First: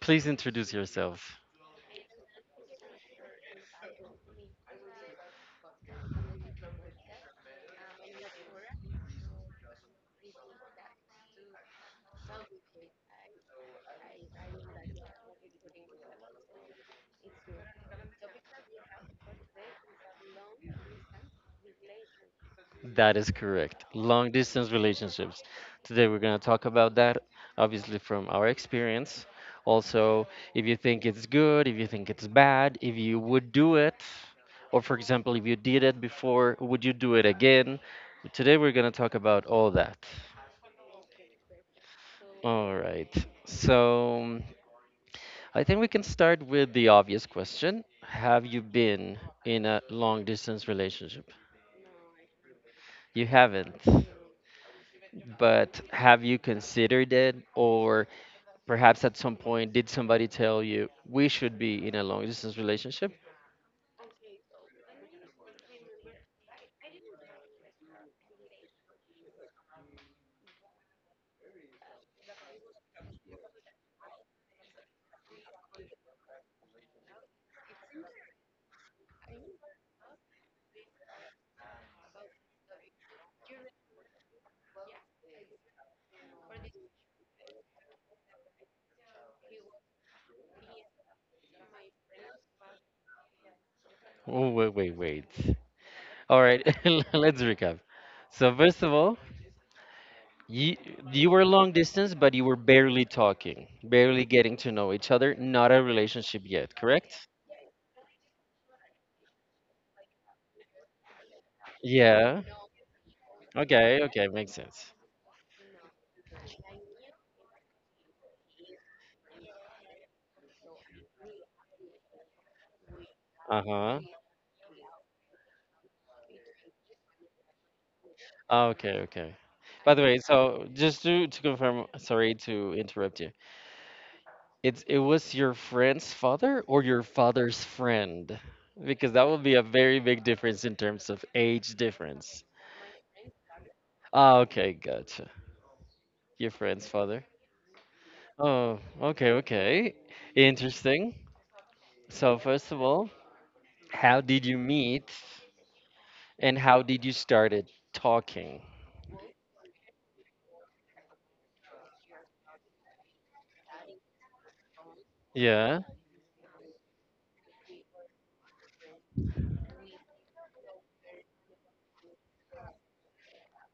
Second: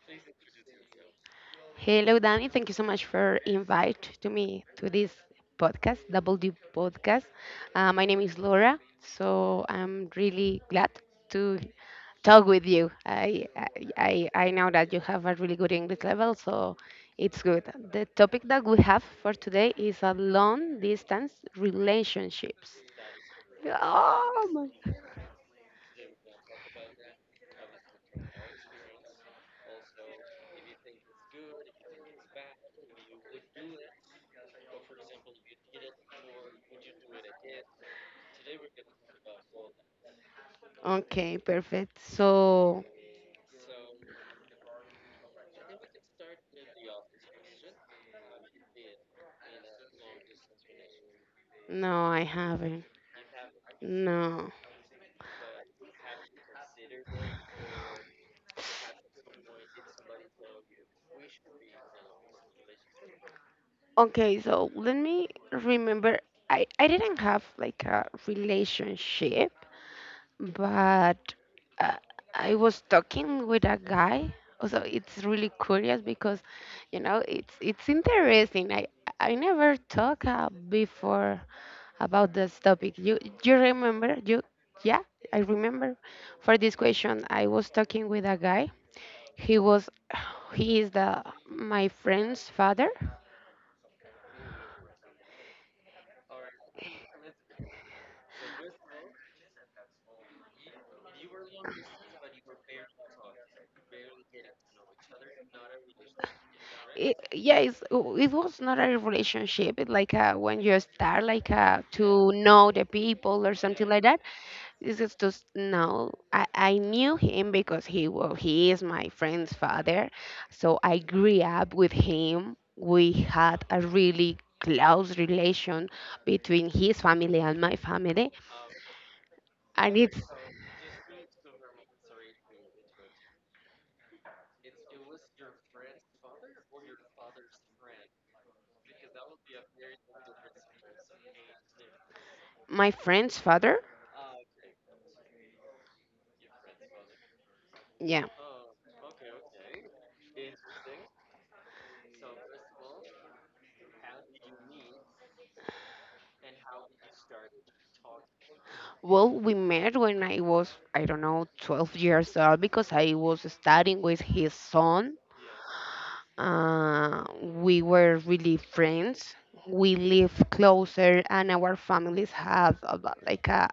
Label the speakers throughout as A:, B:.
A: Please introduce yourself.
B: Hello, Danny. Thank you so much for invite to me to this podcast, Double D Podcast. My name is Laura, so I'm really glad to talk with you. I know that you have a really good English level, so it's good. The topic that we have for today is a long distance relationships.
A: That is correct. Long
B: Oh
A: distance
B: my.
A: relationships. Today we're going to talk about that, obviously, from our experience. Also, if you think it's good, if you think it's bad, if you would do it, or for example, if you did it before, would you do it again? Today we're going to talk about all that.
B: Okay, perfect.
A: All
B: So
A: right. So I think we can start with the obvious question. Have you been in a long distance relationship?
B: no, I haven't.
A: You haven't,
B: No.
A: but have you considered it? Or Perhaps at some point, did somebody tell you we should be in a long distance relationship?
B: Okay, so let me remember. I didn't have like a relationship, but uh, I was talking with a guy. Also, it's really curious because, it's interesting. I never talked before about this topic. You remember? You yeah, I remember. For this question, I was talking with a guy. He was he is the my friend's father.
A: Oh, wait, wait, wait. All right, let's recap. So, first of all, you, you were long distance, but you were barely talking, barely getting to know each other, not a relationship yet,
B: It,
A: correct?
B: yeah, it's, it was not a relationship. It like when you start like to
A: Yeah.
B: know the people or something
A: Okay.
B: like that.
A: Okay. Makes sense.
B: This is just no. I knew him because he well, he is my friend's father, so I grew up with him. We
A: Uh
B: had a
A: huh.
B: really close relation between his family and my family,
A: Okay. Okay. By
B: and
A: the way,
B: it's
A: so just to confirm, sorry to interrupt you. It was your friend's father or your father's friend? Because that would be a very big difference in terms of age difference.
B: my friend's father.
A: Ah, okay, gotcha. Your friend's father.
B: Yeah.
A: Oh, okay, okay. Interesting. So first of all, how did you meet and how did you started talking?
B: Well, we met when I was, I don't know, 12 years old because I was studying with his son.
A: Yeah,
B: We were really friends. We live closer, and our families have about, like a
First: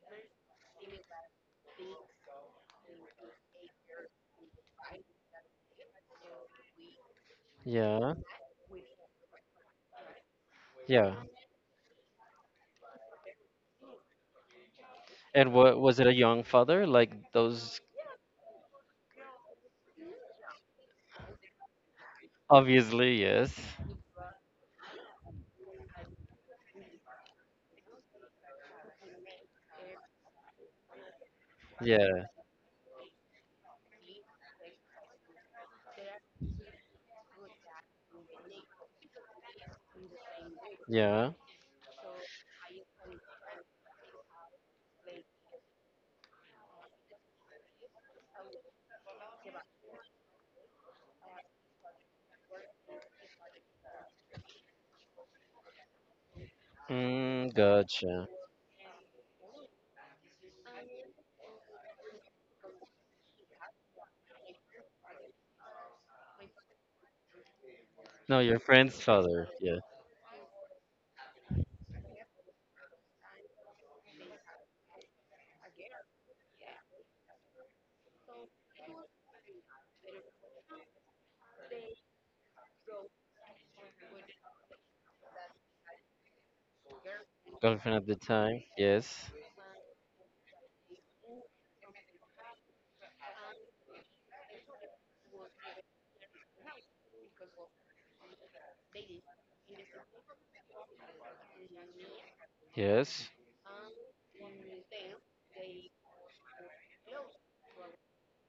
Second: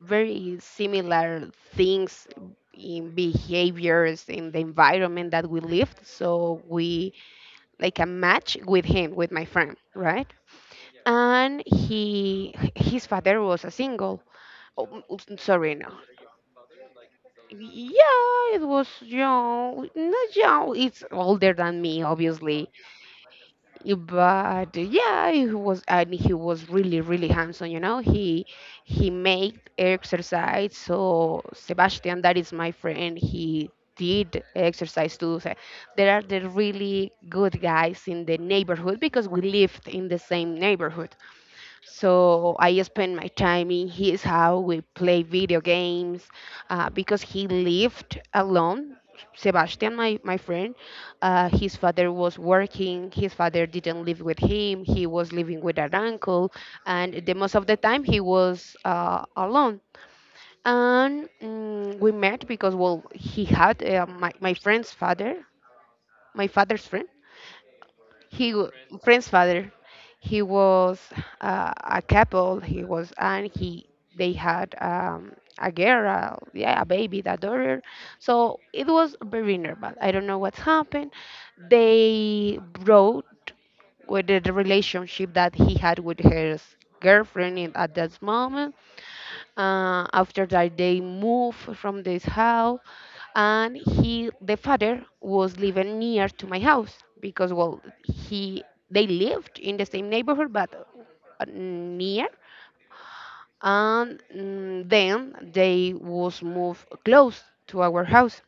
B: very similar things in behaviors in the environment that we lived. So we like a
A: yeah,
B: match with him, with my friend, right?
A: yeah.
B: And he, his father was a single. Oh,
A: And what
B: Serena.
A: was it a young father? Like those.
B: Yeah, it was young. Not young. It's older than me, obviously.
A: Obviously, yes.
B: But yeah, he was and he was really, really handsome. You know, he made exercise. So Sebastian,
A: Yeah,
B: that is my friend. He did exercise too. So there are the really good guys in the neighborhood because we lived in the same neighborhood.
A: yeah.
B: So I spend my time in his house. We play video games because he lived alone. Sebastian, my friend, his father was working. His father didn't live with him. He was living with an uncle, and the
A: Mm,
B: most of the time he
A: gotcha.
B: was alone. And we met because well, he had my my friend's father, my father's friend
A: No,
B: he
A: your
B: w-
A: friend's
B: friend's
A: father.
B: father.
A: Yeah.
B: He was a couple. He was and he they had a girl, yeah, a baby, a daughter. So it was very normal. I don't know what's happened. They brought with the relationship that he had with his girlfriend in, at
A: Girlfriend at the
B: that
A: time.
B: moment.
A: Yes.
B: After that, they moved from this house, and he, the father, was living near to my house because, well, he they lived in the same neighborhood but near,
A: Yes.
B: and then they was moved close to our house.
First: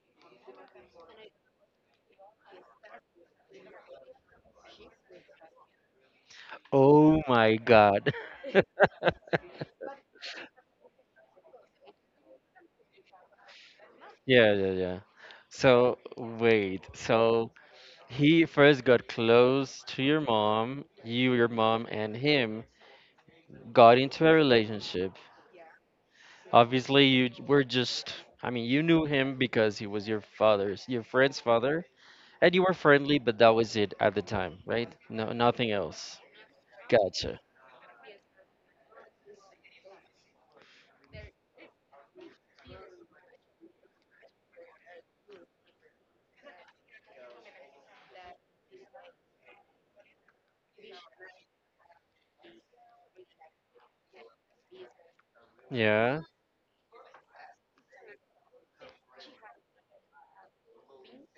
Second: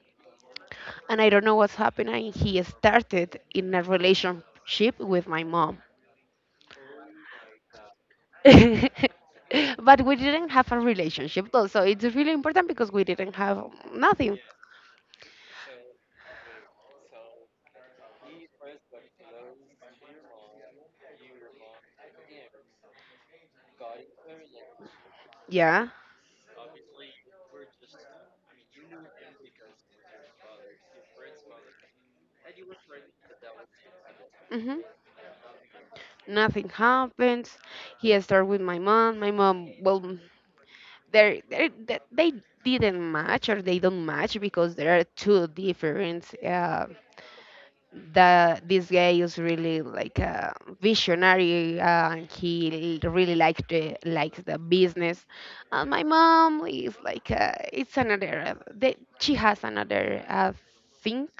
B: And I don't know what's happening. He started in a relationship with my mom.
A: Oh my God.
B: But we didn't have a relationship though, so it's really important because we didn't have nothing.
A: Yeah, yeah, yeah. So wait, so he first got close to your mom, you, your mom, and him got into a relationship.
B: Yeah.
A: Obviously, you were just, I mean, you knew him because he was your father's, your friend's father, and you were friendly, but that was it at the time,
B: Hmm.
A: right? No, nothing else.
B: Nothing
A: Gotcha.
B: happens. He started with my mom. My mom, well, they they they didn't match or they don't match because there are two different. That this guy is really like a visionary. And he really likes the business, and my
A: Yeah.
B: mom is like it's another. They, she has another things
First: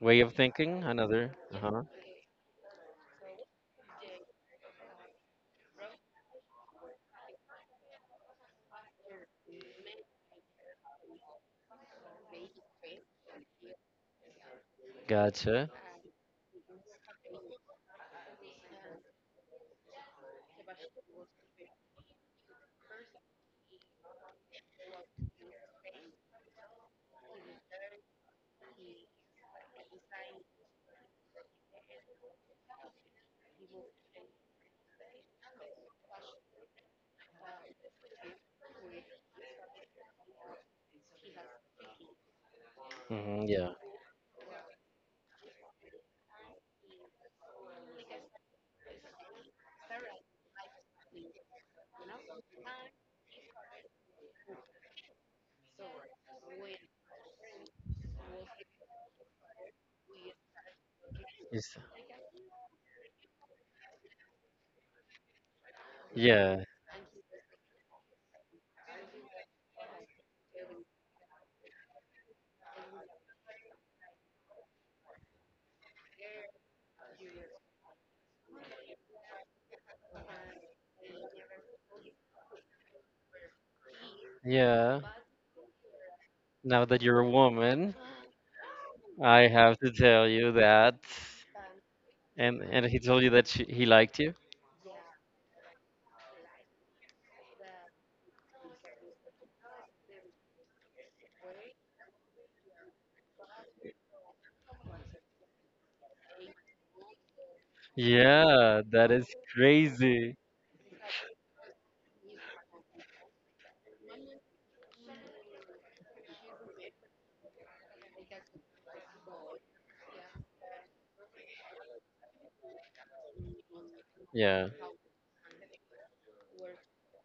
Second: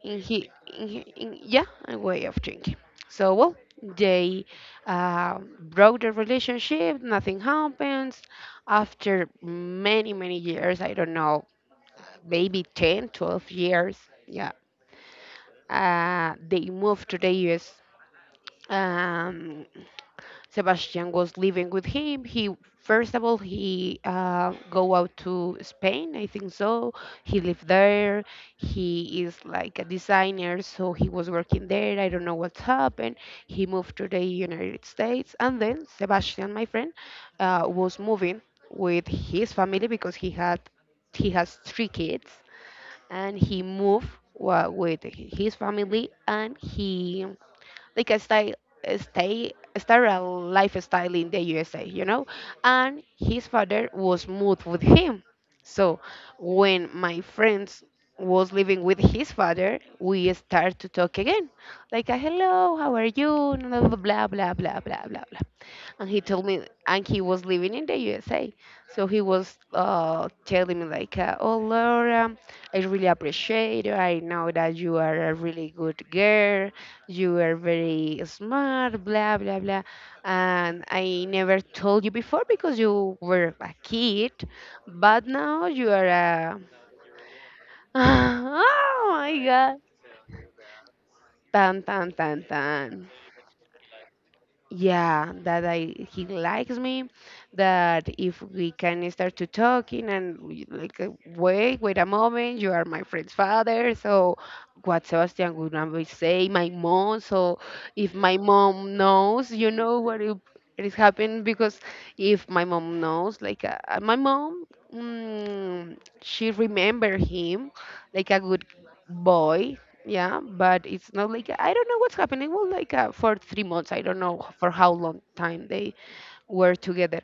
A: Way
B: in,
A: of
B: he,
A: thinking,
B: in,
A: another.
B: in yeah
A: Uh-huh.
B: a way of drinking, so well they broke the relationship, nothing happens. After many years, I don't know, maybe 10, 12 years. Yeah.
A: Gotcha.
B: Uh, they moved to the us. um, Sebastian was living with him. He first of all he go out to Spain, I think so. He lived there. He is like a designer, so he was working there. I don't know what's happened. He moved to the United States, and then Sebastian, my friend, was moving with his family because he has three kids, and
A: Hmm,
B: he
A: yeah.
B: moved with his family, and he like a style a stay a sterile lifestyle in the USA, you know? And his father was moved with him. So when my friends was living with his father, we start to talk again.
A: It's,
B: Like, hello, how are you? Blah, blah, blah, blah, blah, blah, blah, and he told
A: yeah.
B: me, and he was living in the USA, so he was telling me like oh Laura, I really appreciate you. I know that you are a really good girl, you are very smart, blah blah blah, and I never told you before because you were a kid,
A: Yeah.
B: but now you are a
A: Now that you're a woman,
B: oh my
A: I
B: god,
A: have to tell you that.
B: tan tan tan
A: And
B: tan.
A: he told you that she, he liked you?
B: Yeah, that I he likes me, that if we can start to talking and we, like wait a moment, you are my friend's father. So what Sebastian would always say, my mom. So if my
A: Yeah,
B: mom
A: that is
B: knows, you know what
A: crazy.
B: it is happening because if my mom knows, like, my mom, she remember him like a good boy. Yeah, but it's not like, I don't know what's happening. Well, like for 3 months, I don't know
A: Yeah.
B: for how long time they were together,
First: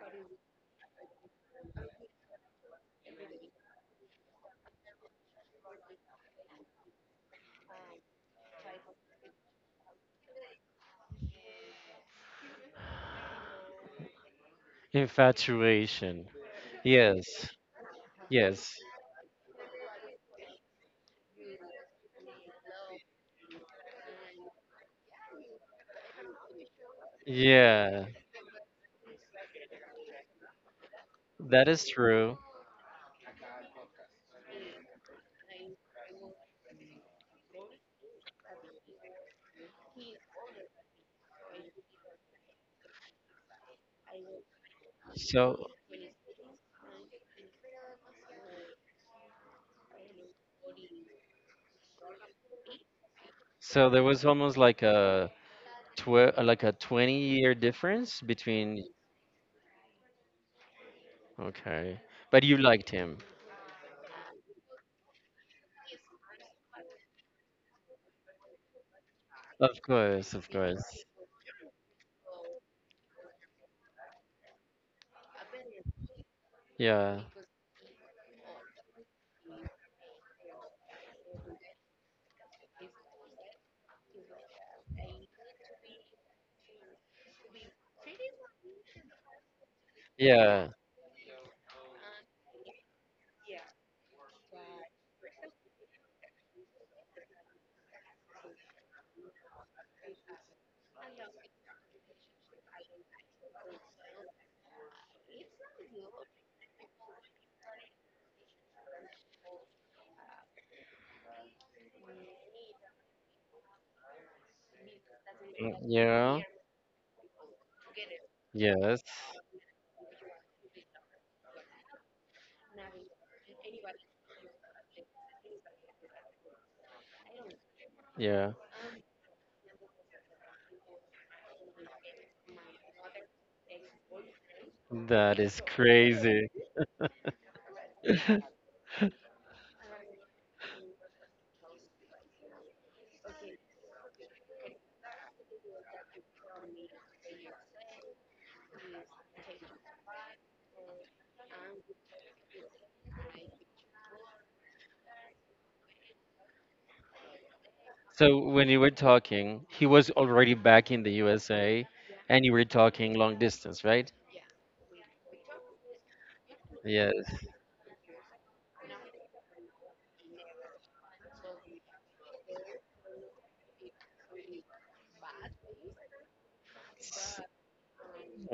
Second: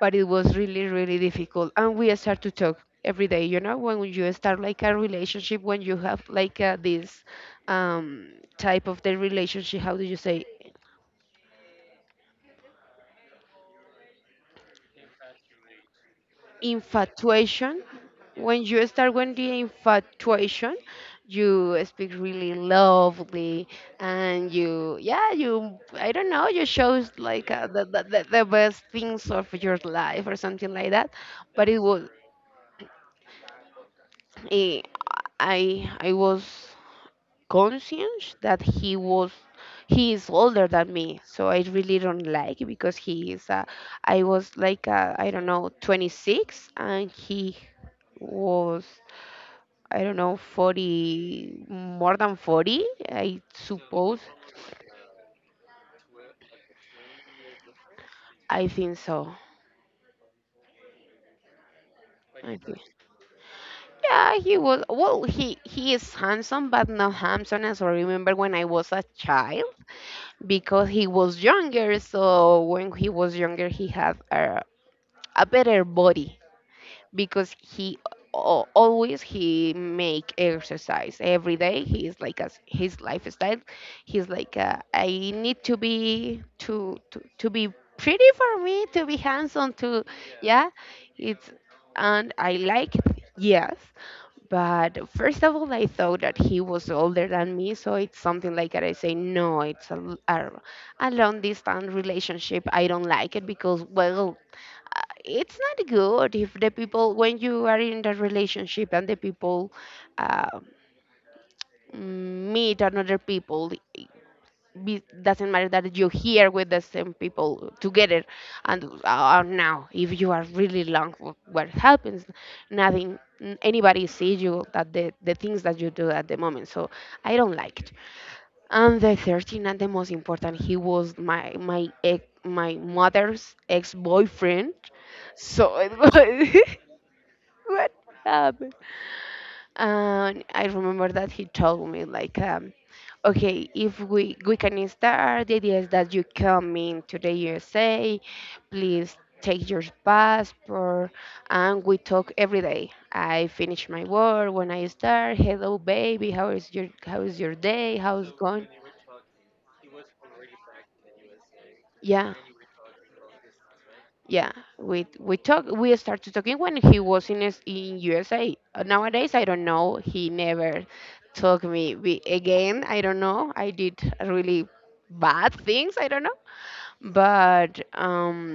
B: but it was really, really difficult. And we start to talk every day. You know, when you start like a relationship, when you have like this um, type of the relationship, how do you say?
A: Infatuation. Yes.
B: Infatuation. When
A: Yes.
B: you start with the infatuation, you speak really lovely, and you yeah you I don't know, you shows like the, the,
A: Yeah.
B: the the best things of your life or something like that. But
A: That
B: it
A: is
B: was
A: true.
B: eh, I was conscious that he was he is older than me, so I really don't like because he is I was like I don't
A: So
B: know, 26 and he was I don't know, 40, more than 40, I
A: so there
B: suppose.
A: was almost like a like a 20-year difference
B: I
A: between.
B: think so.
A: Okay. But
B: I
A: you
B: think.
A: liked him.
B: Yeah, he was. Well, he is handsome, but not handsome as I remember when I was a child
A: Of course, of
B: because
A: course.
B: he was younger. So when he was younger, he had a better body.
A: Yeah.
B: Because he always he make exercise every day. He's like as his lifestyle. He's like I need to be to, to be pretty for me, to be handsome to yeah
A: Yeah.
B: it's, and I like it. Yes, but first of all I thought that he was older than me, so it's something like that. I say no, it's a long distance relationship, I don't like it because well, it's not good if the people, when you are in the relationship and the people uh, meet another people, doesn't matter
A: Mm,
B: that you're
A: yeah.
B: here with the same people together, and
A: Yes.
B: now if you are really long, what happens? Nothing, anybody sees you that the things that you do at the moment. So I don't like it.
A: Yeah.
B: And the 13, and the most important, he was my my mother's ex-boyfriend,
A: That is
B: so it was
A: crazy.
B: what happened? And I remember that he told me like, okay, if we can start, the idea is that you come into the USA, please take your passport, and we talk every day. I finish my work when I start. Hello, baby, how is your day? How's
A: So
B: going?
A: when you were talking, he was already back in the USA
B: Yeah,
A: and you were talking long distance, right?
B: yeah, we started talking when he
A: Yes.
B: was in in USA. Nowadays I don't know, he never talked me, we, again, I don't know, I did really bad things, I don't know. But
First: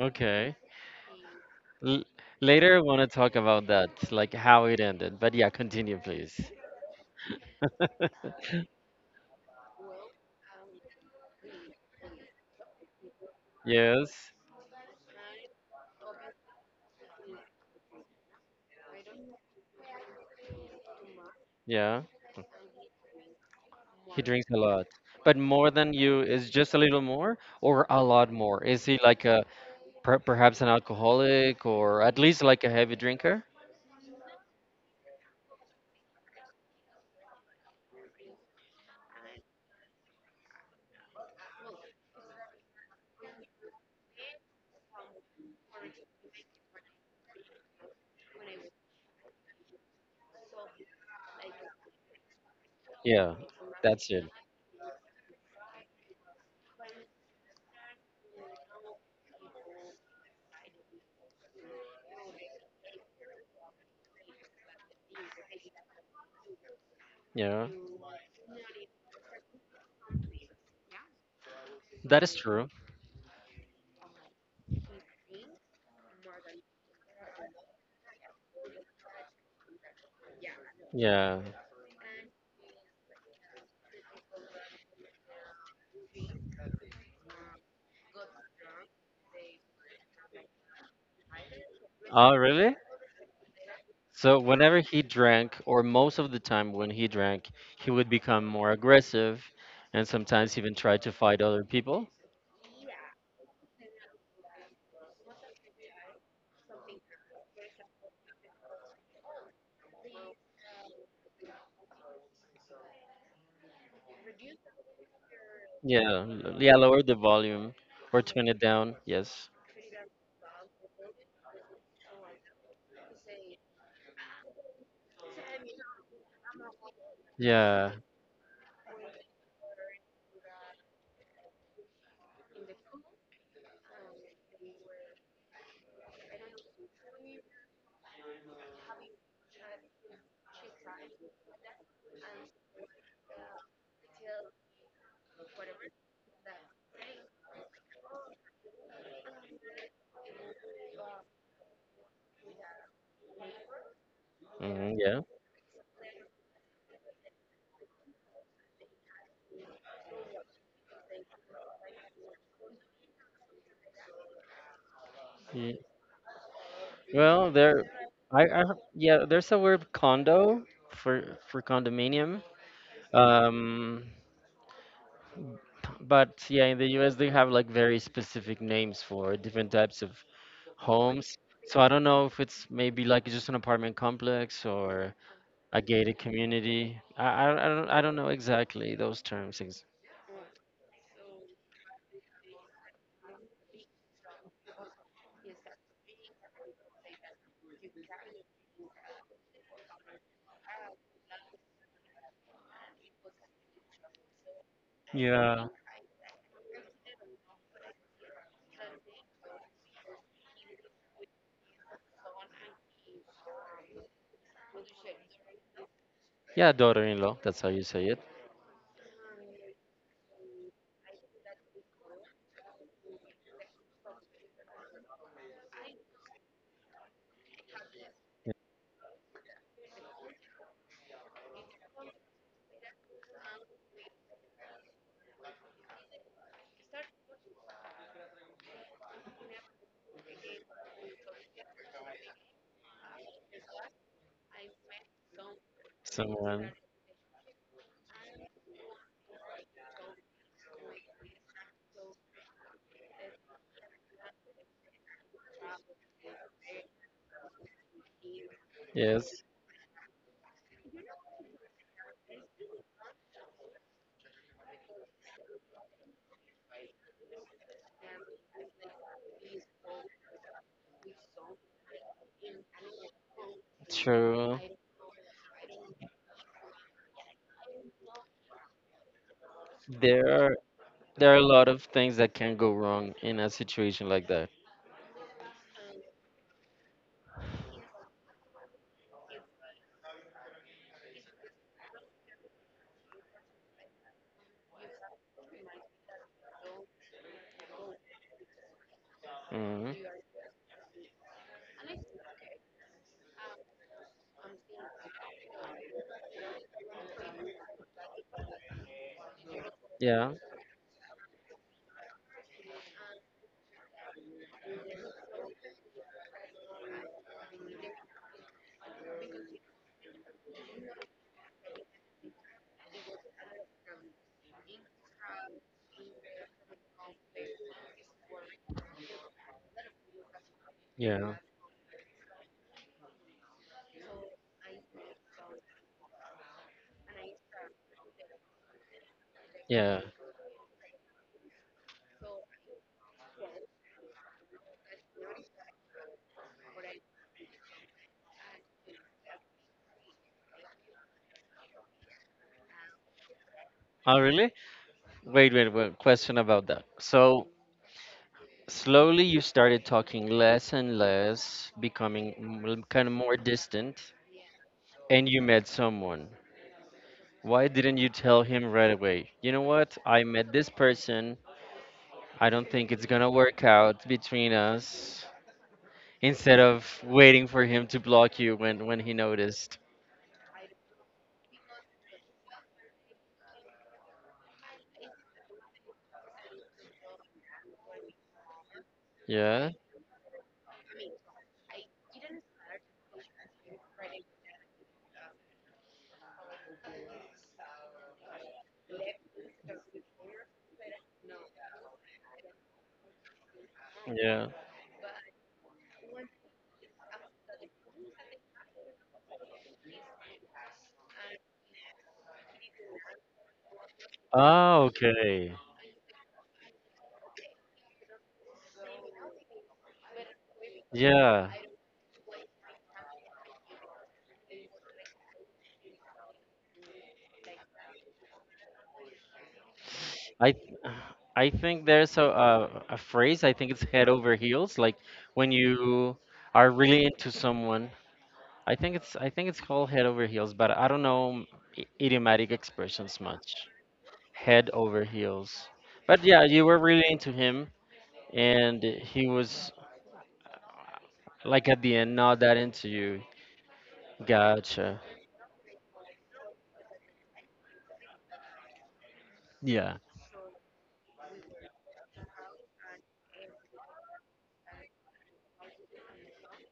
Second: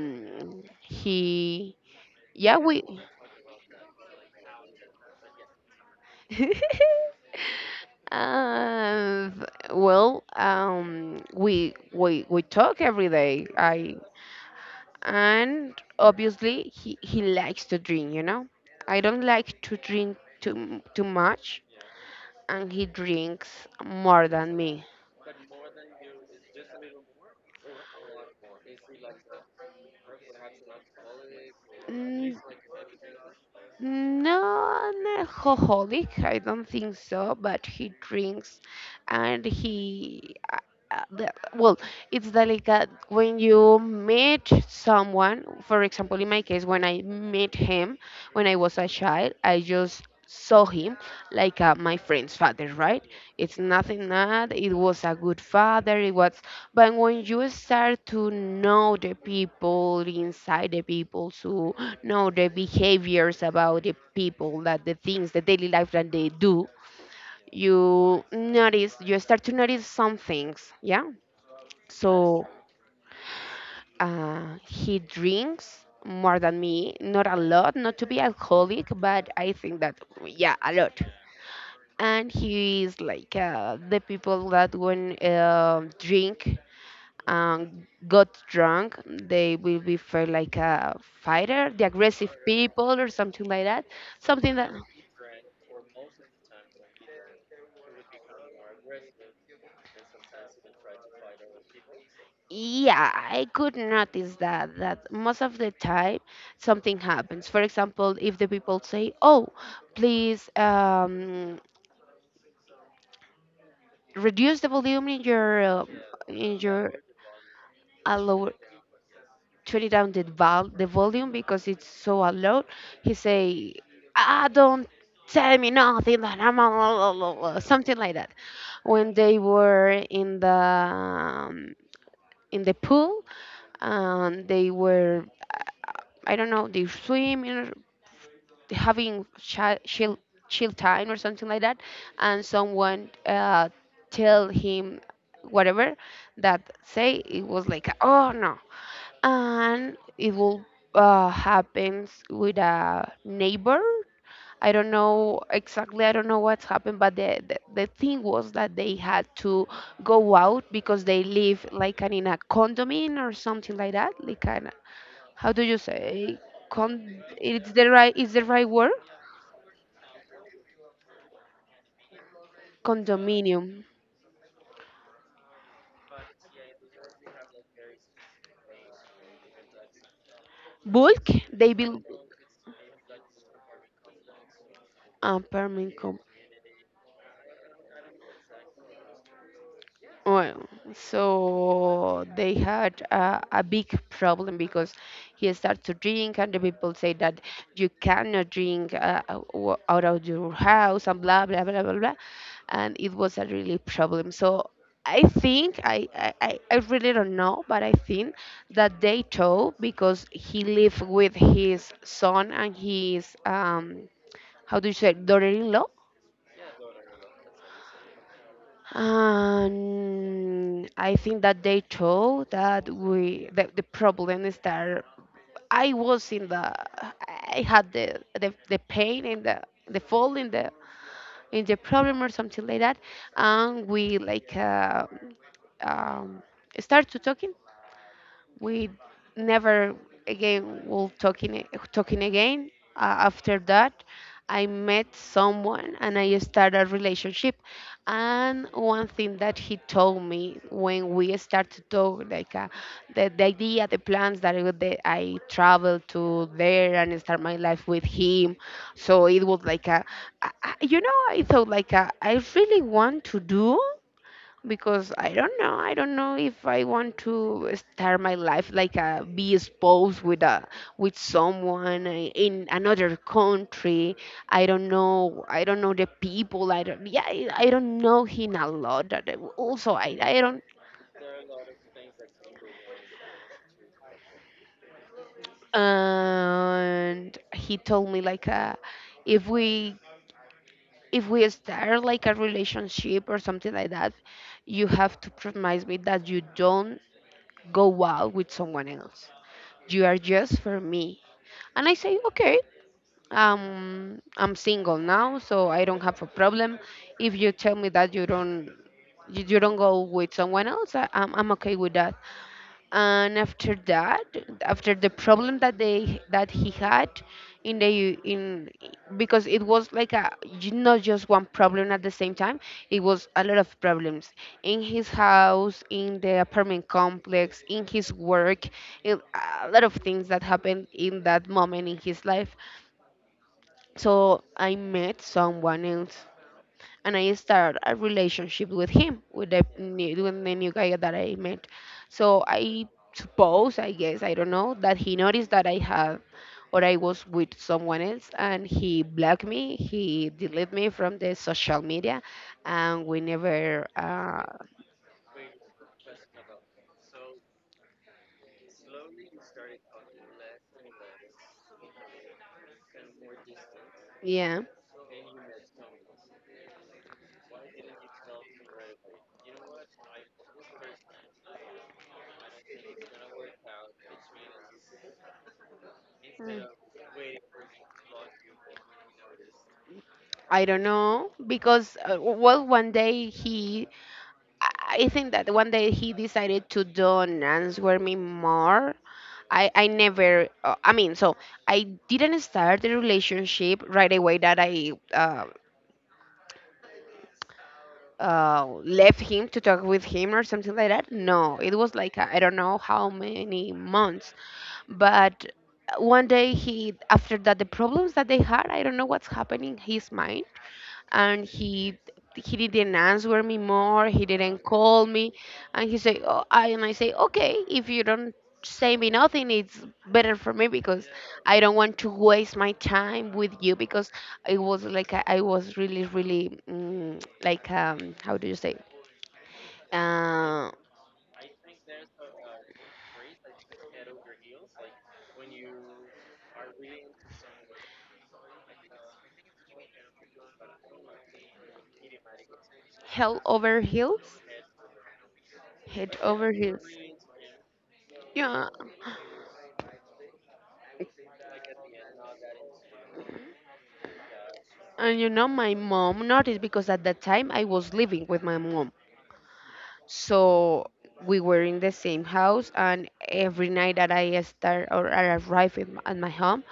A: Okay.
B: he
A: L
B: yeah
A: later, I
B: we
A: want to talk about that, like how it ended. But yeah, continue, please.
B: uh, well, we talk every day. I
A: Yes.
B: and obviously he likes to drink, you know. I don't like to drink too much,
A: Yeah.
B: and he drinks
A: He
B: more
A: drinks
B: than
A: a
B: me.
A: lot. But more than you is just a little more or a lot more? Is he like a, perhaps an alcoholic or at
B: Mm,
A: least like a heavy drinker?
B: not alcoholic, I don't think so, but he drinks and he. Uh, the, well, it's the, like when you meet someone, for example, in my case, when I met him when I was a child, I just saw him like my friend's father, right?
A: Yeah,
B: It's nothing
A: that's it.
B: that it was a good father, it was. But when you start to know the people inside the people, so no the behaviors about the people, that the things, the daily life that they do,
A: Yeah,
B: you notice, you start to notice some things, yeah.
A: that is
B: So
A: true.
B: he drinks more than me, not a lot, not to be alcoholic, but I think that yeah, a lot.
A: Yeah.
B: And he is like the people that when drink, got drunk, they will be for like a fighter, the aggressive
A: Oh, really?
B: people or something like that,
A: So
B: something that.
A: whenever he drank, or most of the time when he drank, he would become more aggressive and sometimes even try to fight other people.
B: Yeah, I could notice that that most of the time something happens. For example, if the people say, "Oh, please, reduce the volume in your,
A: Yeah,
B: in
A: yeah,
B: your
A: lower the volume or turn
B: lower,
A: it down. Yes.
B: turn it down the val the volume because it's so loud." He say, "Ah, don't tell me nothing that I'm a la- la- la,"
A: Yeah.
B: something like that. When they were in the pool and they were, I don't know, they swim having chill time or something like that, and someone tell him whatever, that say it was like, oh no, and it will happens with a neighbor. I don't
A: Mhm, yeah.
B: know exactly. I don't know what's happened, but the thing was that they had to go out because they live like in a condominium or something like that. Like an, how do you
A: Ye-
B: say?
A: Well,
B: It's
A: there,
B: the right. Is
A: I,
B: the
A: I,
B: right word?
A: yeah, there's a word condo for condominium.
B: Condominium.
A: Um, But yeah, in the US they have like very specific names for different types of
B: Bulk,
A: homes.
B: they
A: So I don't
B: build,
A: know if it's maybe like just an apartment complex or a
B: apartment
A: gated community. I don't I don't know exactly those terms. Ex-
B: well, so they had a big problem, because he started to drink and the people say that you cannot drink out of your house and blah blah blah blah blah, and it was a really problem. So I
A: Yeah.
B: think, I really don't know, but I think that they told, because he lived with his son and his how do you say, daughter-in-law.
A: Yeah, daughter-in-law, that's how you say it.
B: I think that they told that, we, that the problem is that I was in the, I had the pain and the fall in the problem or something like that, and we like, um, start to talking. We never again will talking again after that. I met someone and I
A: Someone.
B: started a relationship, and one thing that he told me when we start to talk, like the idea, the plans that I travel to there and start my life with him. So
A: Yes,
B: it was like a, I- you know I thought like, I really want to do, because I don't know. I don't know if I want to start my life, like, be exposed with a, with someone in another country.
A: true.
B: I don't know. I don't know the people. I don't. Yeah, I don't know him a lot. Also, I
A: There
B: I
A: are
B: don't.
A: there are a lot of things that can go wrong in a situation like that.
B: And he told me, like, if we, if we start like a relationship or something like that, you have to promise me that you don't go out with someone else.
A: Hmm.
B: You are just for me. And I say, okay, I'm single now, so I don't have a problem. If you tell me that you don't go
A: Yeah,
B: with someone else, I'm okay with that. And after that, after the problem that they that he had in the, in, because it was like a, not just one problem at the same time, it was a lot of problems in his house, in the apartment complex, in his work, in, a lot of things that happened in
A: yeah,
B: that moment in his life. So I met someone else, and I start a relationship with him, with the
A: yeah.
B: new, with the new guy that I met. So I suppose, I guess, I don't know, that he noticed that I had, or I was with someone else, and he blocked me, he deleted me from the social media, and we never,
A: Oh, really? Wait, wait, wait. Question about that. So slowly, you started talking less and less, becoming kind of more distant,
B: yeah.
A: and you met someone. Why didn't you tell him right away? You know what? I met this person. I don't think it's gonna work out between us. Instead of
B: Mm.
A: waiting for him to block you when he noticed.
B: I don't know, because well, one day he, I think that one day he decided to don't answer me more. I,
A: Yeah.
B: I never, I mean, so I didn't start the relationship right away, that I, left him to talk with him or something like that. No, it was like, I don't know how many months.
A: Yeah.
B: But one day he, after that, the problems that they had, I don't know what's happening in his mind. And he didn't answer me more, he didn't
A: Oh,
B: call me.
A: okay.
B: And he said, oh, I, and I say, okay, if you don't say me nothing, it's better for me, because
A: Yeah.
B: I don't want to waste my time with you, because it was like, I was really really, like, how do you say,
A: I
B: uh
A: I think there's a phrase. I think it's head over heels. Like when you are really into someone. I think it's called head over heels, but I don't know idiomatic expressions
B: hell
A: much.
B: over heels,
A: Head over heels.
B: head
A: But yeah,
B: over
A: you were
B: heels.
A: really into him
B: Yeah.
A: and he was like at the end not that into you. Gotcha.
B: And you know, my mom noticed, because at that time I was living with my mom.
A: Yeah.
B: So we were in the same house, and every night that I start, or I arrive in, at my home,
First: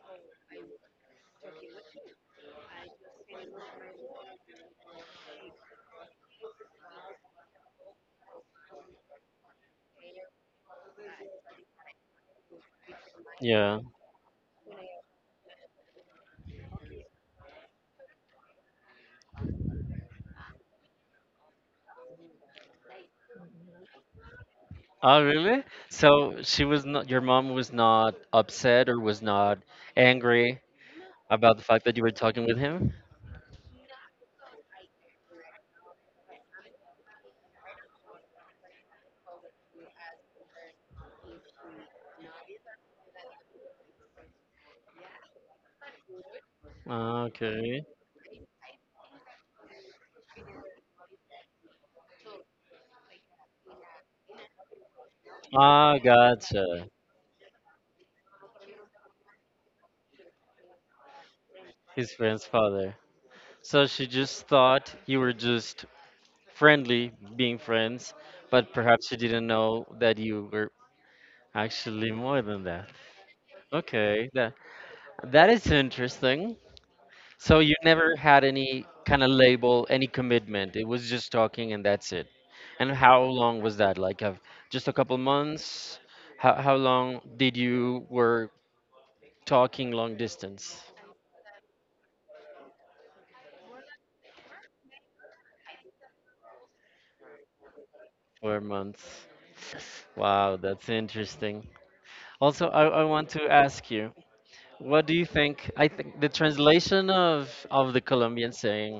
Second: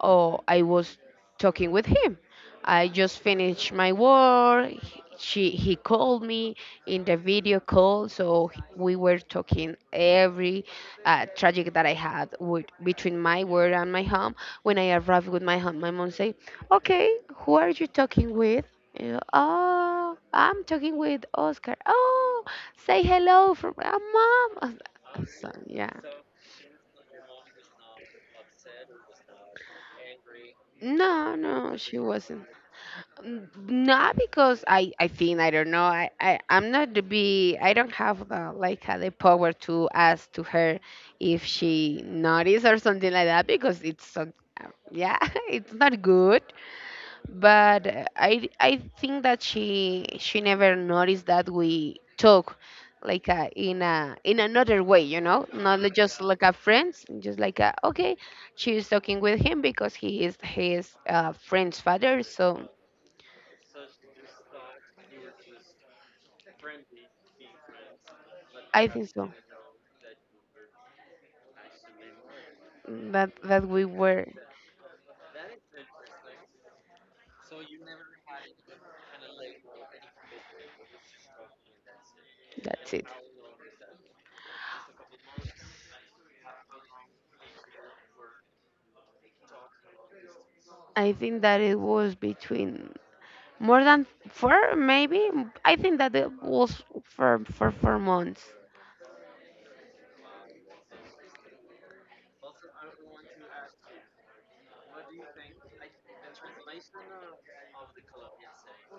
B: oh, I was talking with him. I just finished my work. She, he called me in the video call, so we were talking every, tragic that I had with, between my work
A: Yeah.
B: and my home. When I arrived with my home, my mom say, "Okay, who are you talking with?" And, oh, I'm talking with Oscar. Oh, say hello from, mom.
A: Oh,
B: So,
A: really?
B: yeah.
A: So she was not, your mom was not upset or was not angry
B: No,
A: about the
B: no,
A: fact that
B: she
A: you were talking
B: wasn't.
A: with him?
B: Not because I think, I don't know, I I'm not to be, I don't have, like, the power to ask to her if she noticed or something like that, because it's so, yeah. It's not good.
A: Okay.
B: But I think that she never noticed that we talk, like, in a, in another way, you know, not
A: Ah,
B: just like a
A: gotcha.
B: friends, just like okay, she's talking with him because he is his, friend's
A: His
B: father,
A: friend's
B: so,
A: father. So she just thought you were just friendly being friends, but
B: I think
A: perhaps you
B: so.
A: didn't know that you were actually more than that.
B: That that we were.
A: Okay, that is interesting. So you never had any kind of label, any commitment. It was just talking and that's it. And
B: That's it.
A: how long was that? Like of just a couple months? How long did you were talking long distance?
B: I think that it was between more than four, maybe. I think that it was for 4 months.
A: 4 months. Wow, that's interesting. Also, I want to ask you, what do you think? I think the translation of the Colombian saying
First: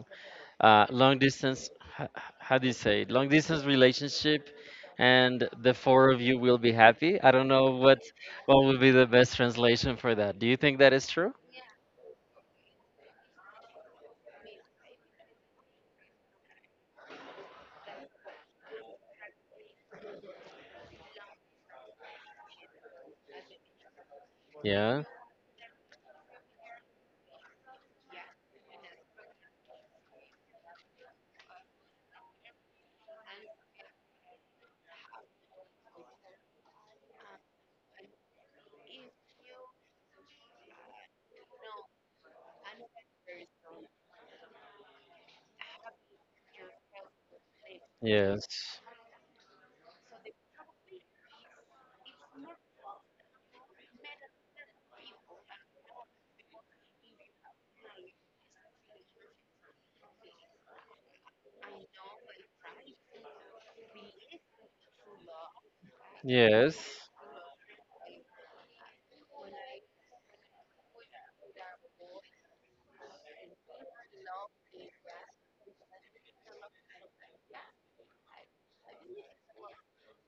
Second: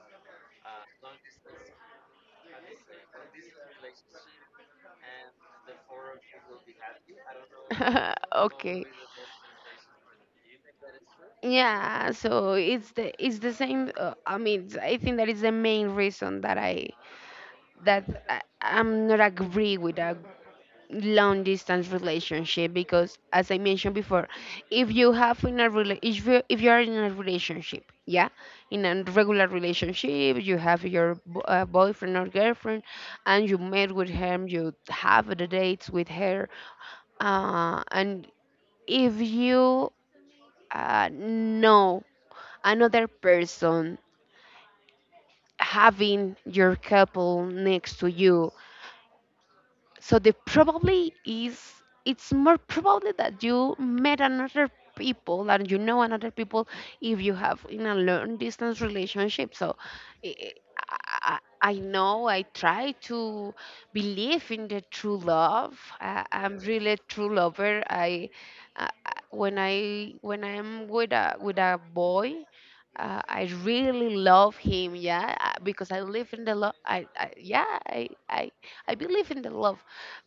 A: long distance. h- How do you say it? Long distance relationship, and the four of you will be happy. I don't know what what would
B: Okay.
A: be the best translation for that. Do you think that is true?
B: Yeah, so it's the, it's the same. I mean, I think that is the main reason that that I'm not agree with a long distance relationship because, as I mentioned before, if
A: Yeah.
B: you have in a rela if you are in a relationship, yeah, in a regular relationship, you have your boyfriend or girlfriend, and you met with him, you have the dates with her, and if you, know another person, having your couple next to you.
A: Yes.
B: So the probably is, it's more probably that you met another people, and you know another people, if you have in a long distance relationship. So eh, eh, I know, I try to believe in the true love. I'm
A: Yes.
B: really a true lover. I when I'm with a boy, I really love him, yeah, because I live in the love. Yeah, I believe in the love,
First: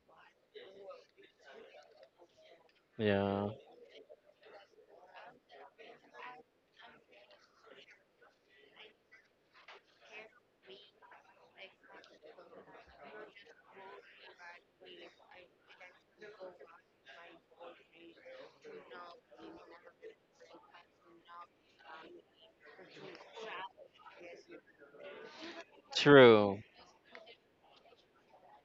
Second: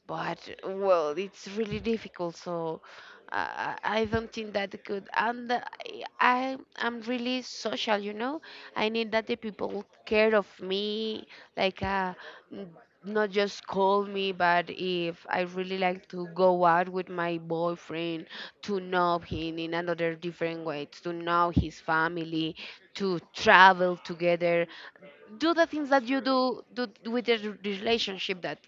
B: but, well, it's really difficult. So,
A: Yeah.
B: I don't think that good. And, I'm really social, you know. I need that the people care of me, like, n- not just call me, but if I really like to go out with my boyfriend, to know him in another different way, to know his family, to travel together, do the things that you
A: True.
B: do, do with the relationship that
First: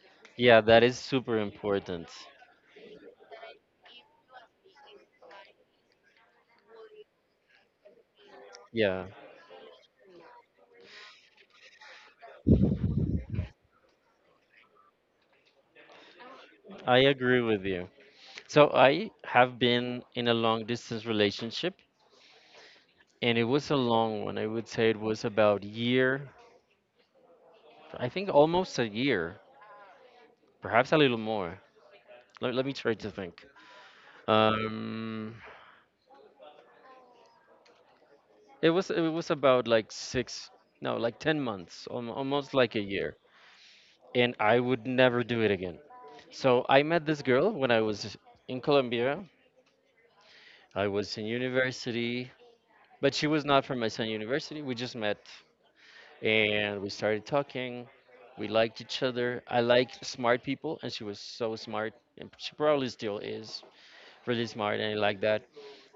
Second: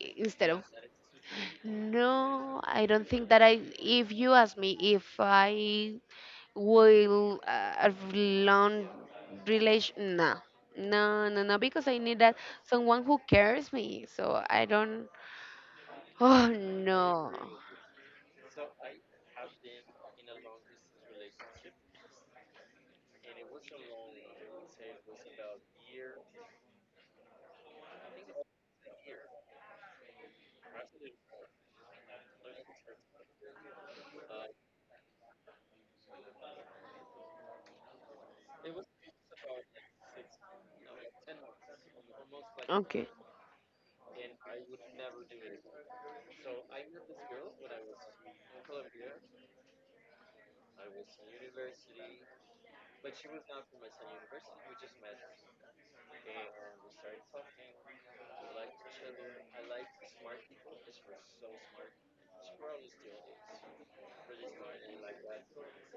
B: instead of,
A: Yeah, that is super important.
B: no, I don't think that, I if you ask me if I will, a long
A: Yeah,
B: relation, no, no, no, no, because I need that someone who cares me, so I don't. Oh,
A: I
B: no.
A: agree with you. So I have been in a long distance relationship and it was a long one. I would say it was about year, I think almost a year, perhaps a little more. Let me try to think. Um, it was about like six, no, like 10 months, almost like a
B: Okay,
A: year. And I would never do it again. So I met this girl when I was in Colombia. I was in university, but she was not from my same university. We just met and we started talking. We liked each other. I like smart people, and she was so smart, and she probably still is really smart, and I like that.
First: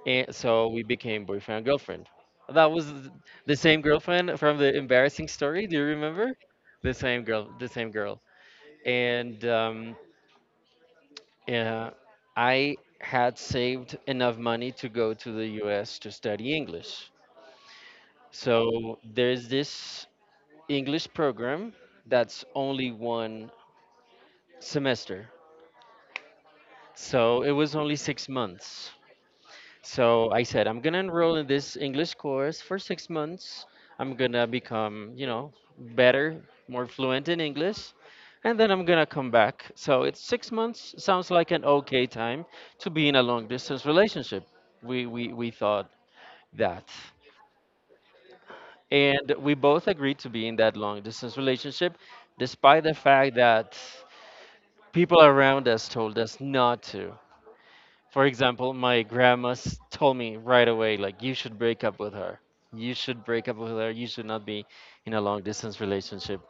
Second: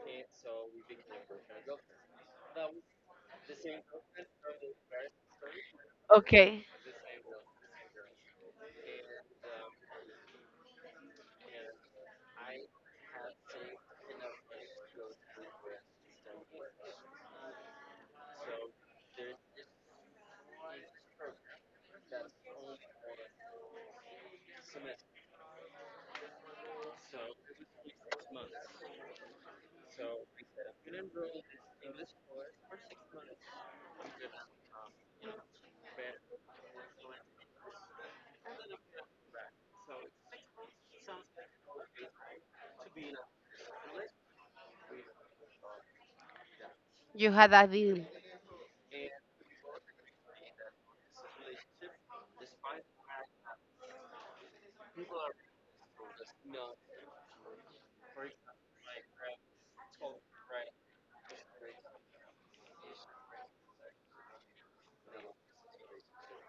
A: And so we became boyfriend and girlfriend. That was the same girlfriend from the embarrassing story. Do you remember?
B: okay,
A: The same girl, the same girl. And uh, I had saved enough money to go to the U.S. to study English. So there's this English program that's only one semester. So it was only 6 months. So I said, I'm gonna enroll in this English course for 6 months. I'm gonna become better, more fluent in English, and then I'm gonna come back. So it's 6 months. Sounds like an okay time to be in a long distance relationship. We thought that,
B: you had a deal.
A: and we both agreed to be in that long distance relationship, despite the fact that people around us told us not to. For example, my grandma told me right away, like, you should break up with her. You should break up with her. You should not be in a long distance relationship.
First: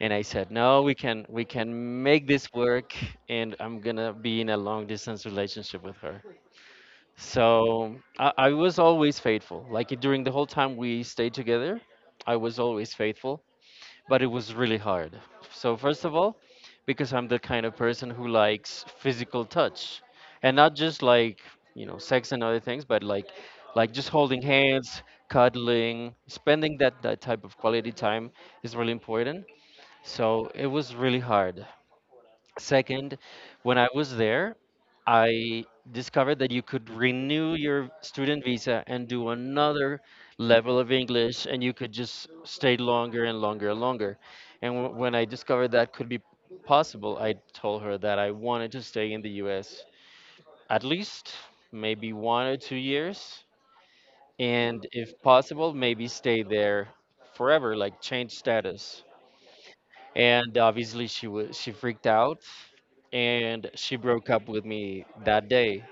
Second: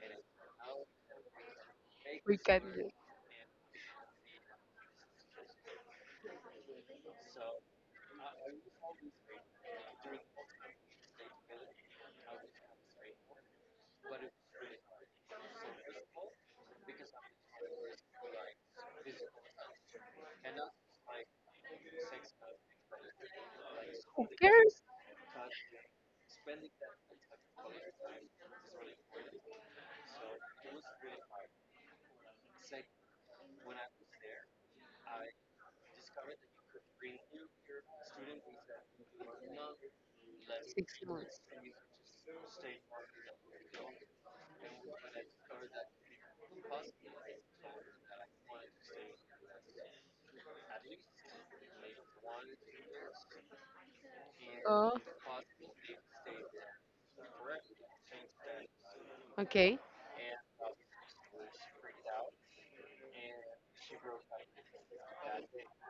A: And I said, no, we can make
B: We
A: this
B: can do.
A: work, and I'm gonna be in a long distance relationship with her. So I was always faithful. Like during the whole time we stayed together, I was always faithful, but it was really hard. So first of all, because I'm the kind of person who likes physical touch, and not just like sex and other things, but like just holding
B: First
A: hands, cuddling, spending that type of quality time is really important. So it was really hard. Second, when I was there, I discovered that you could renew your student visa and do another level of
B: 6 months.
A: English, and you could just stay longer and longer and longer. And when I discovered that could be possible, I told her that I wanted to stay in the US at least maybe 1 or 2 years, and
B: Oh,
A: if possible, maybe stay there forever, like change status.
B: okay.
A: And obviously, she freaked out, and she broke up with me that day.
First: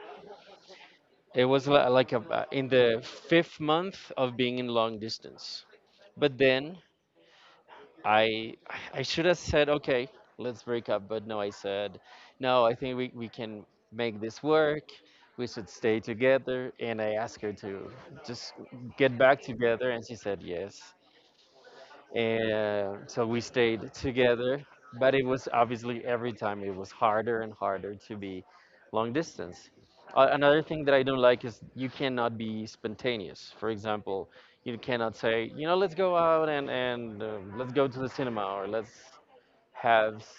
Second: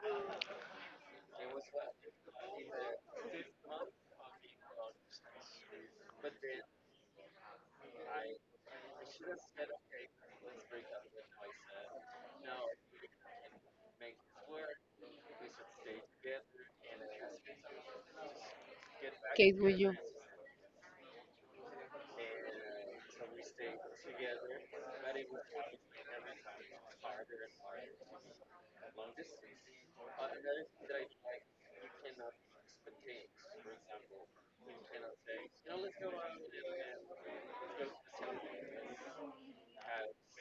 A: It was like a, in the fifth month of being in long distance. But then I I should have said, okay, let's break up. But no, I said, no, I think we can make this work. We should stay together. And I asked her to just get back
B: Case with
A: together.
B: you
A: And she said yes, and so we stayed together. But it was obviously every time it was harder and harder to be long distance. Another thing that I don't like is you cannot be spontaneous. For example, you cannot say, let's go out, and let's go to the cinema, or let's have s-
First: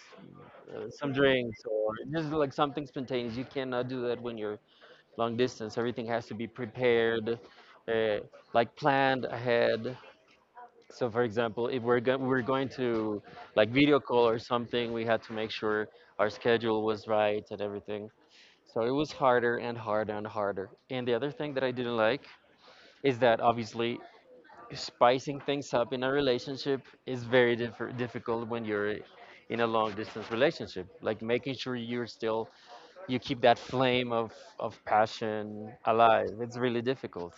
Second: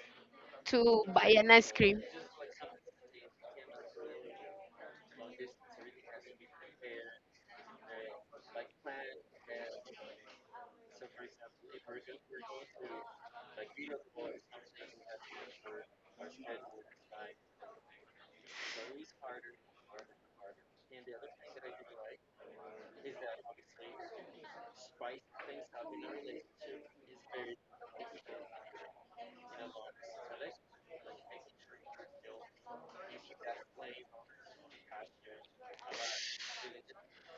A: uh,
B: to
A: some
B: buy an
A: drinks,
B: ice
A: or
B: cream.
A: just like something spontaneous. You cannot do that when you're long distance. Everything has to be prepared, uh, like planned ahead. So, for example, if we're going to like video call or something, we had to make sure our schedule was right and everything. So it was harder and harder and harder. And the other thing that I didn't like is that, obviously, spicing things up in a relationship is very difficult when you're in a long distance relationship. Like, making sure you're still, you keep that flame of passion alive. It's really difficult.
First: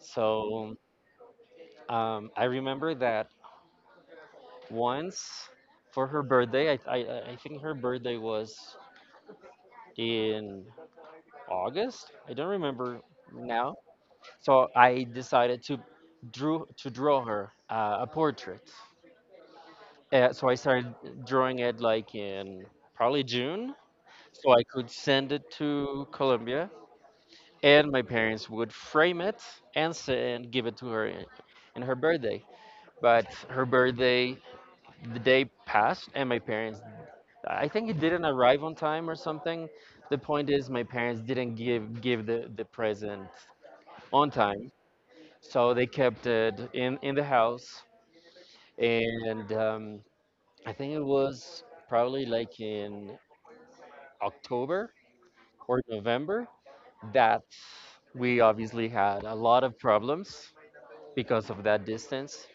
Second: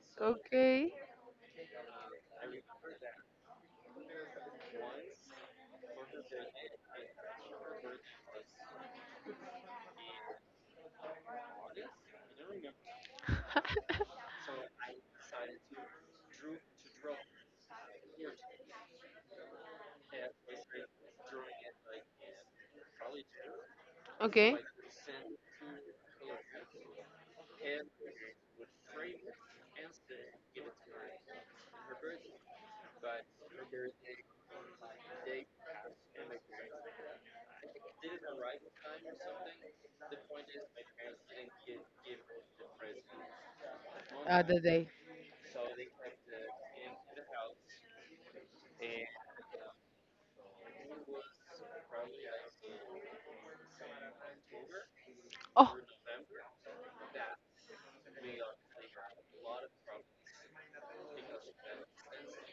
A: So
B: Okay.
A: I remember that once, for her birthday. I think her birthday was in August. I don't remember now. So I decided to drew to draw her a portrait. So I started drawing it like in probably June, so
B: Okay.
A: I could send it to Colombia, and my parents would frame it and give it to her in her birthday. But her birthday, the day passed, and my parents, I think it didn't arrive on time or something. The point is my parents didn't give the present on
B: Other
A: time.
B: day.
A: So they kept it in the house. And I think it was probably like in October
B: Oh,
A: or November that we obviously had a lot of problems because of that distance.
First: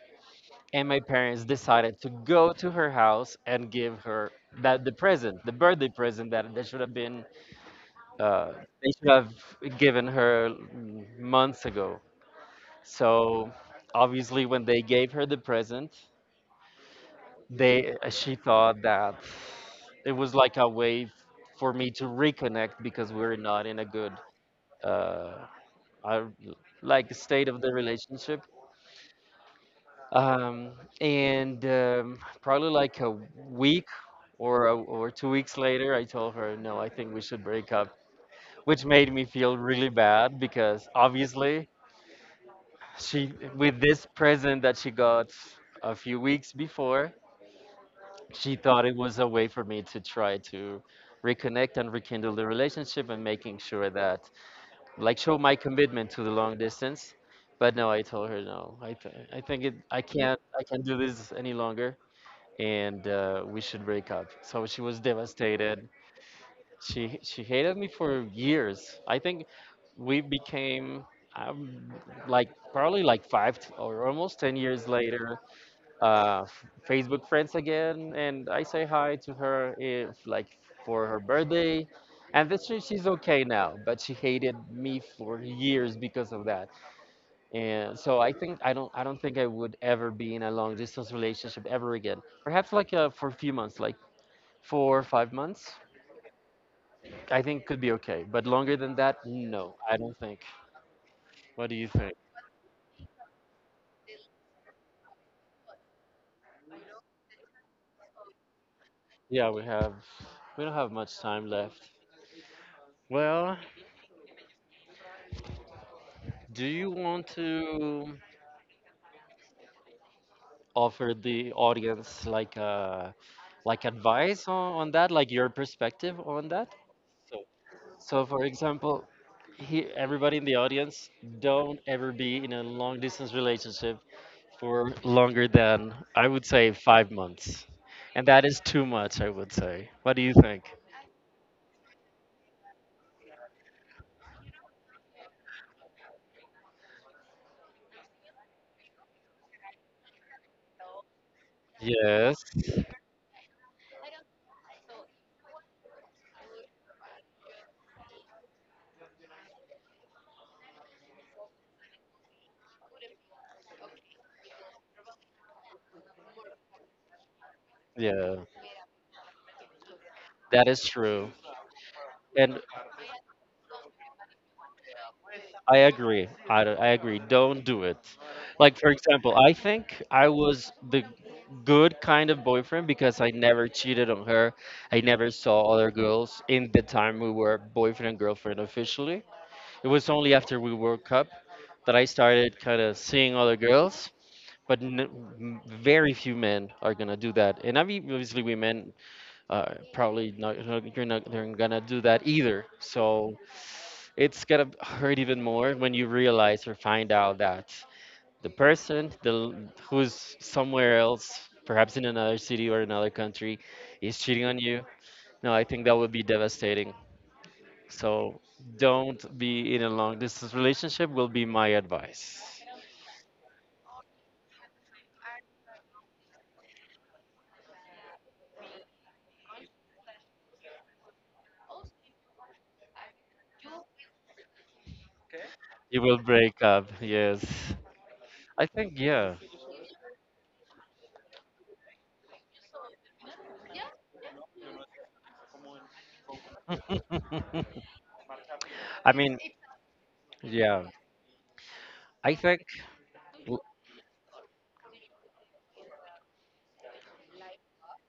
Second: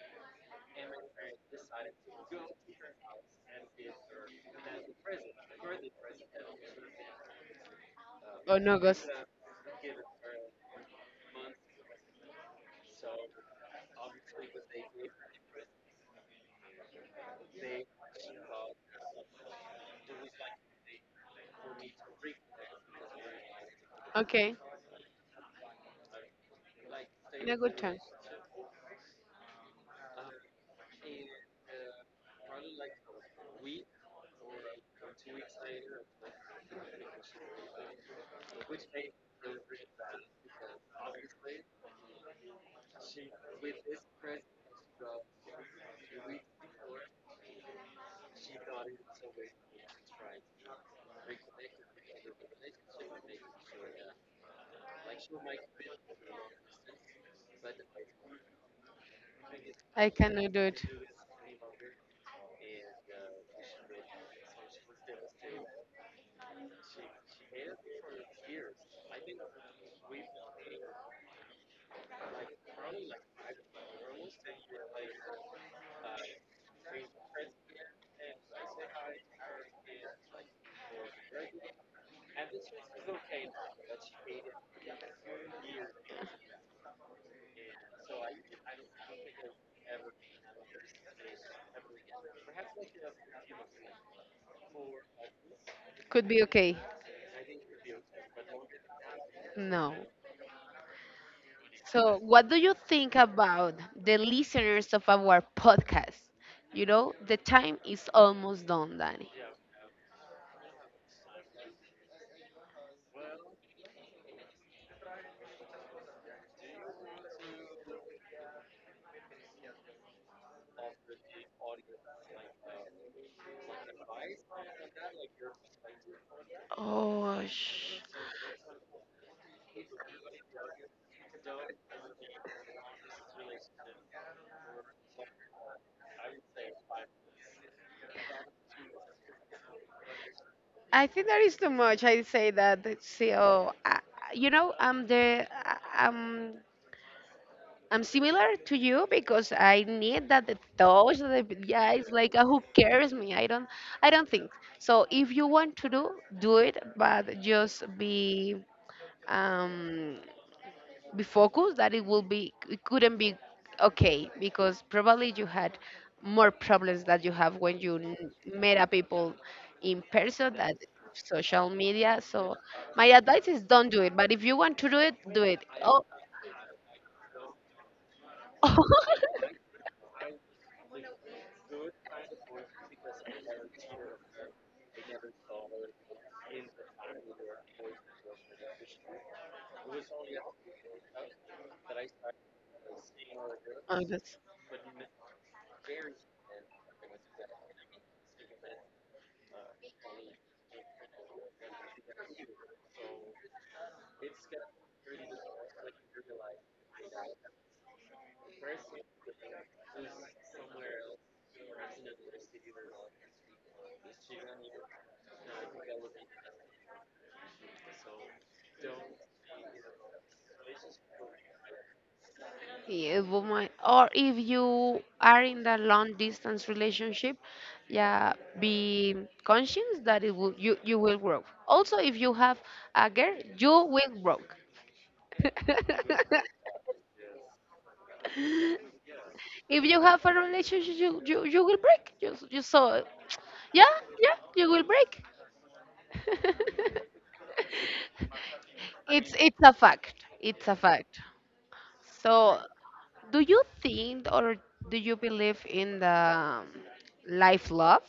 A: And my parents decided to go to her house and give her that the present, the birthday present, that they should have been uh,
B: on
A: they
B: August.
A: should have given her months ago. So obviously, when they gave her the present, they she thought that it was like a way for me to reconnect, because we are not in a good
B: Okay.
A: uh, I- like state
B: In a
A: of the
B: good time.
A: relationship. Um, and Probably like a week or 2 weeks later, I told her, no, I think we should break up, which made me feel really bad because obviously, she, with this present that she got a few weeks before, she thought it was a way for me to try to reconnect and rekindle the relationship, and making sure that like show my commitment to the long distance. But no, I told her no. I think it,
B: I cannot do
A: I
B: it.
A: can't do this any longer. And we should break up. So she was devastated. She hated me for years. I think we became um, like probably like five t- or almost 10 years later, Facebook friends again, and I say hi to her if like for her birthday. And this year she's okay now, but she hated me for years because of that. And so I think I don't think I would ever be in a long distance relationship ever again. Perhaps like for a few months, like for 5 months,
B: Could be okay.
A: I think could be okay. But longer than that, no,
B: No.
A: I don't think. What do you think?
B: So, what do you think about the listeners of our podcast? You know, the time is almost done, Danny.
A: Yeah, we have, we don't have much time left. Well, do you want to offer the audience like advice on that, like your perspective on that? So,
B: Oh,
A: so for example, everybody in the audience, don't ever be in a long distance relationship for longer than I would say 5 months. And that is too much, I would say. What do you think?
B: I think that is too much. I say that. It's still. You know, I'm I'm similar to you because I need that the touch. The, yeah, it's like,
A: Yes.
B: who cares me? I don't, I don't think so. If you want to do, do it, but just um be focused that it will be, it couldn't be okay, because probably you had more problems that you have when you
A: Yeah,
B: met a people in person,
A: that
B: that
A: is true.
B: social media. So
A: And
B: my advice is, don't do it, but if you want to do it, do it.
A: I
B: Oh.
A: agree. I agree. Don't do it. Like, for example, I think I was the good kind of boyfriend because I never cheated on her. I never saw other girls in the time we were boyfriend and girlfriend officially. It was only after we broke up that I started kind of seeing other
B: Oh,
A: girls.
B: that's-
A: But very few men are gonna do that, and I mean, obviously women, probably not, you're not they're gonna do that either. So it's gonna hurt even more when you realize or find out that the person, who's somewhere else, perhaps in another city or another country, is cheating on you. No, I think that would be devastating. So don't be in a long distance relationship. Will be my advice.
B: Yeah, woman. Or if you are in the long distance relationship, yeah, be conscious that it will you will grow. Also, if you have a girl, you will grow.
A: You will break up. Yes, I think yeah.
B: If you have a relationship, you will break. You saw it. Yeah, yeah, you will break.
A: I
B: it's
A: mean,
B: it's a fact. It's a
A: yeah,
B: fact.
A: I
B: So,
A: think
B: do
A: l-
B: you think, or do you believe in the, life love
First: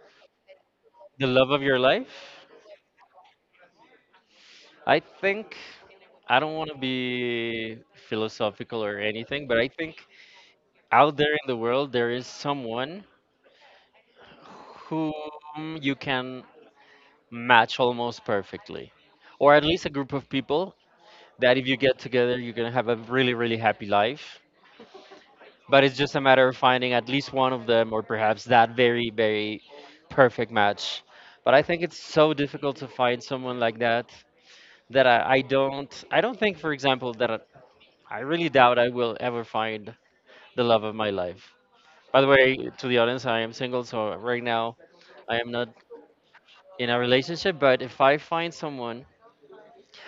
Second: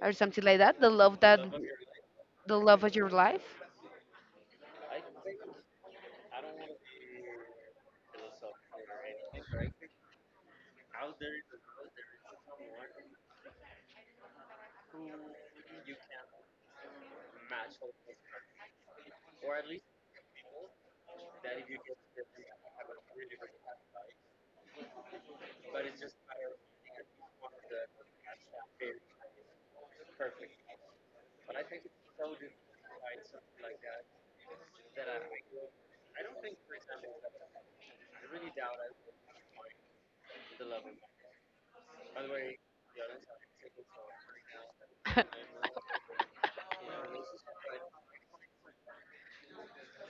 B: or something like that? The love
A: the
B: that,
A: love of your life.
B: the love of your life.
A: I think I don't want to be philosophical or anything, but I think out there in the world there is someone whom you can match almost perfectly, or at least a group of people that if you get together you're gonna have a really really happy life. But it's just a matter of finding at least one of them, or perhaps that very very perfect match. But I think it's so difficult to find someone like that, that I don't, think, for example, that I really doubt I will ever find the love of my life. By the way, to the audience, I am single, so right now I am not in a relationship. But if I find someone,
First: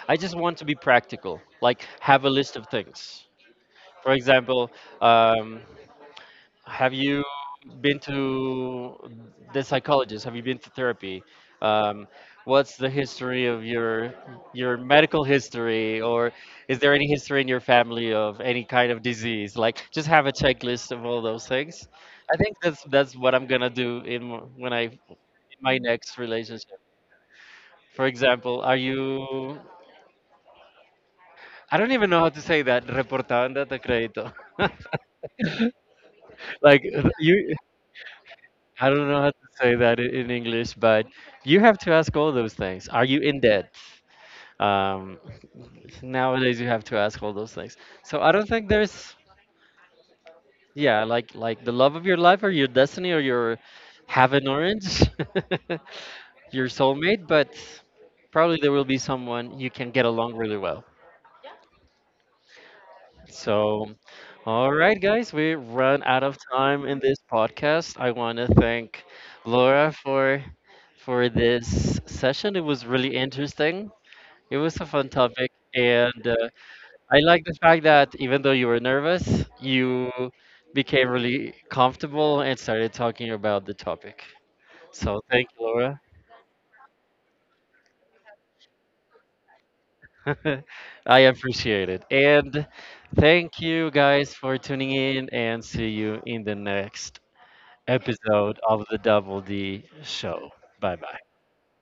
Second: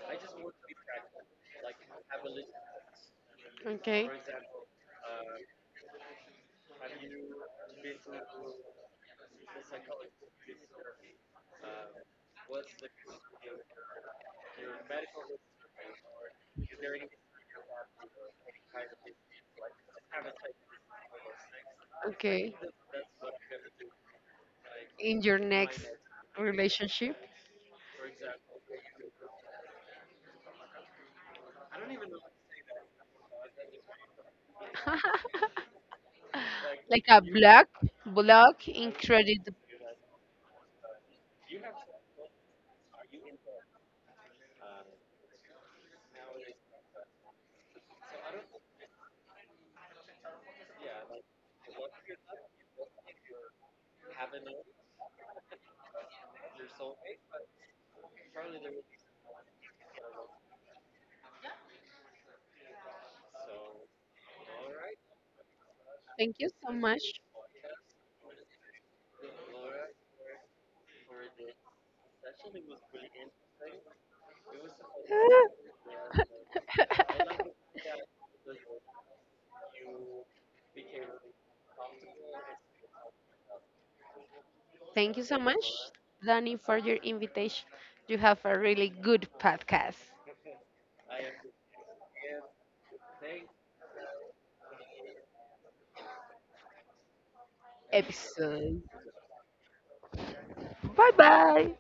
A: I just want to be practical, like have a list of things.
B: Okay.
A: For example, um, have you been to the psychologist? Have you been to therapy? Um, what's the history of your medical history, or is there any history in your family of any kind of disease? Like, just have a checklist of all those things. I
B: Okay,
A: think that's what I'm gonna do in when I in
B: in your
A: my
B: next
A: next relationship.
B: relationship.
A: For example, are you? I don't even know how to say that. Reportando de crédito. Like
B: Like a
A: you
B: blog,
A: I don't know how to
B: incredible.
A: say that in English, but you have to ask all those things. Are you in debt? Um, Nowadays, you have to ask all those things. So I don't think there's, yeah, like the love of your life, or your destiny, or your heaven orange, your soulmate, but probably there will be someone you can get along really well. So all right, guys, we run out of
B: Thank you so
A: time in
B: much.
A: this podcast. I want to thank Laura for this session. It was really interesting. It was a fun topic, and I like the fact that even though you were nervous, you became really comfortable and started talking about the topic.
B: Thank
A: So
B: you so
A: thank you,
B: much,
A: Laura.
B: Danny, for your invitation. You have a really good podcast
A: I appreciate it, and thank you guys for tuning in. And see you in the next episode
B: episode.
A: of the Double D Show. Bye
B: Bye
A: bye.
B: bye.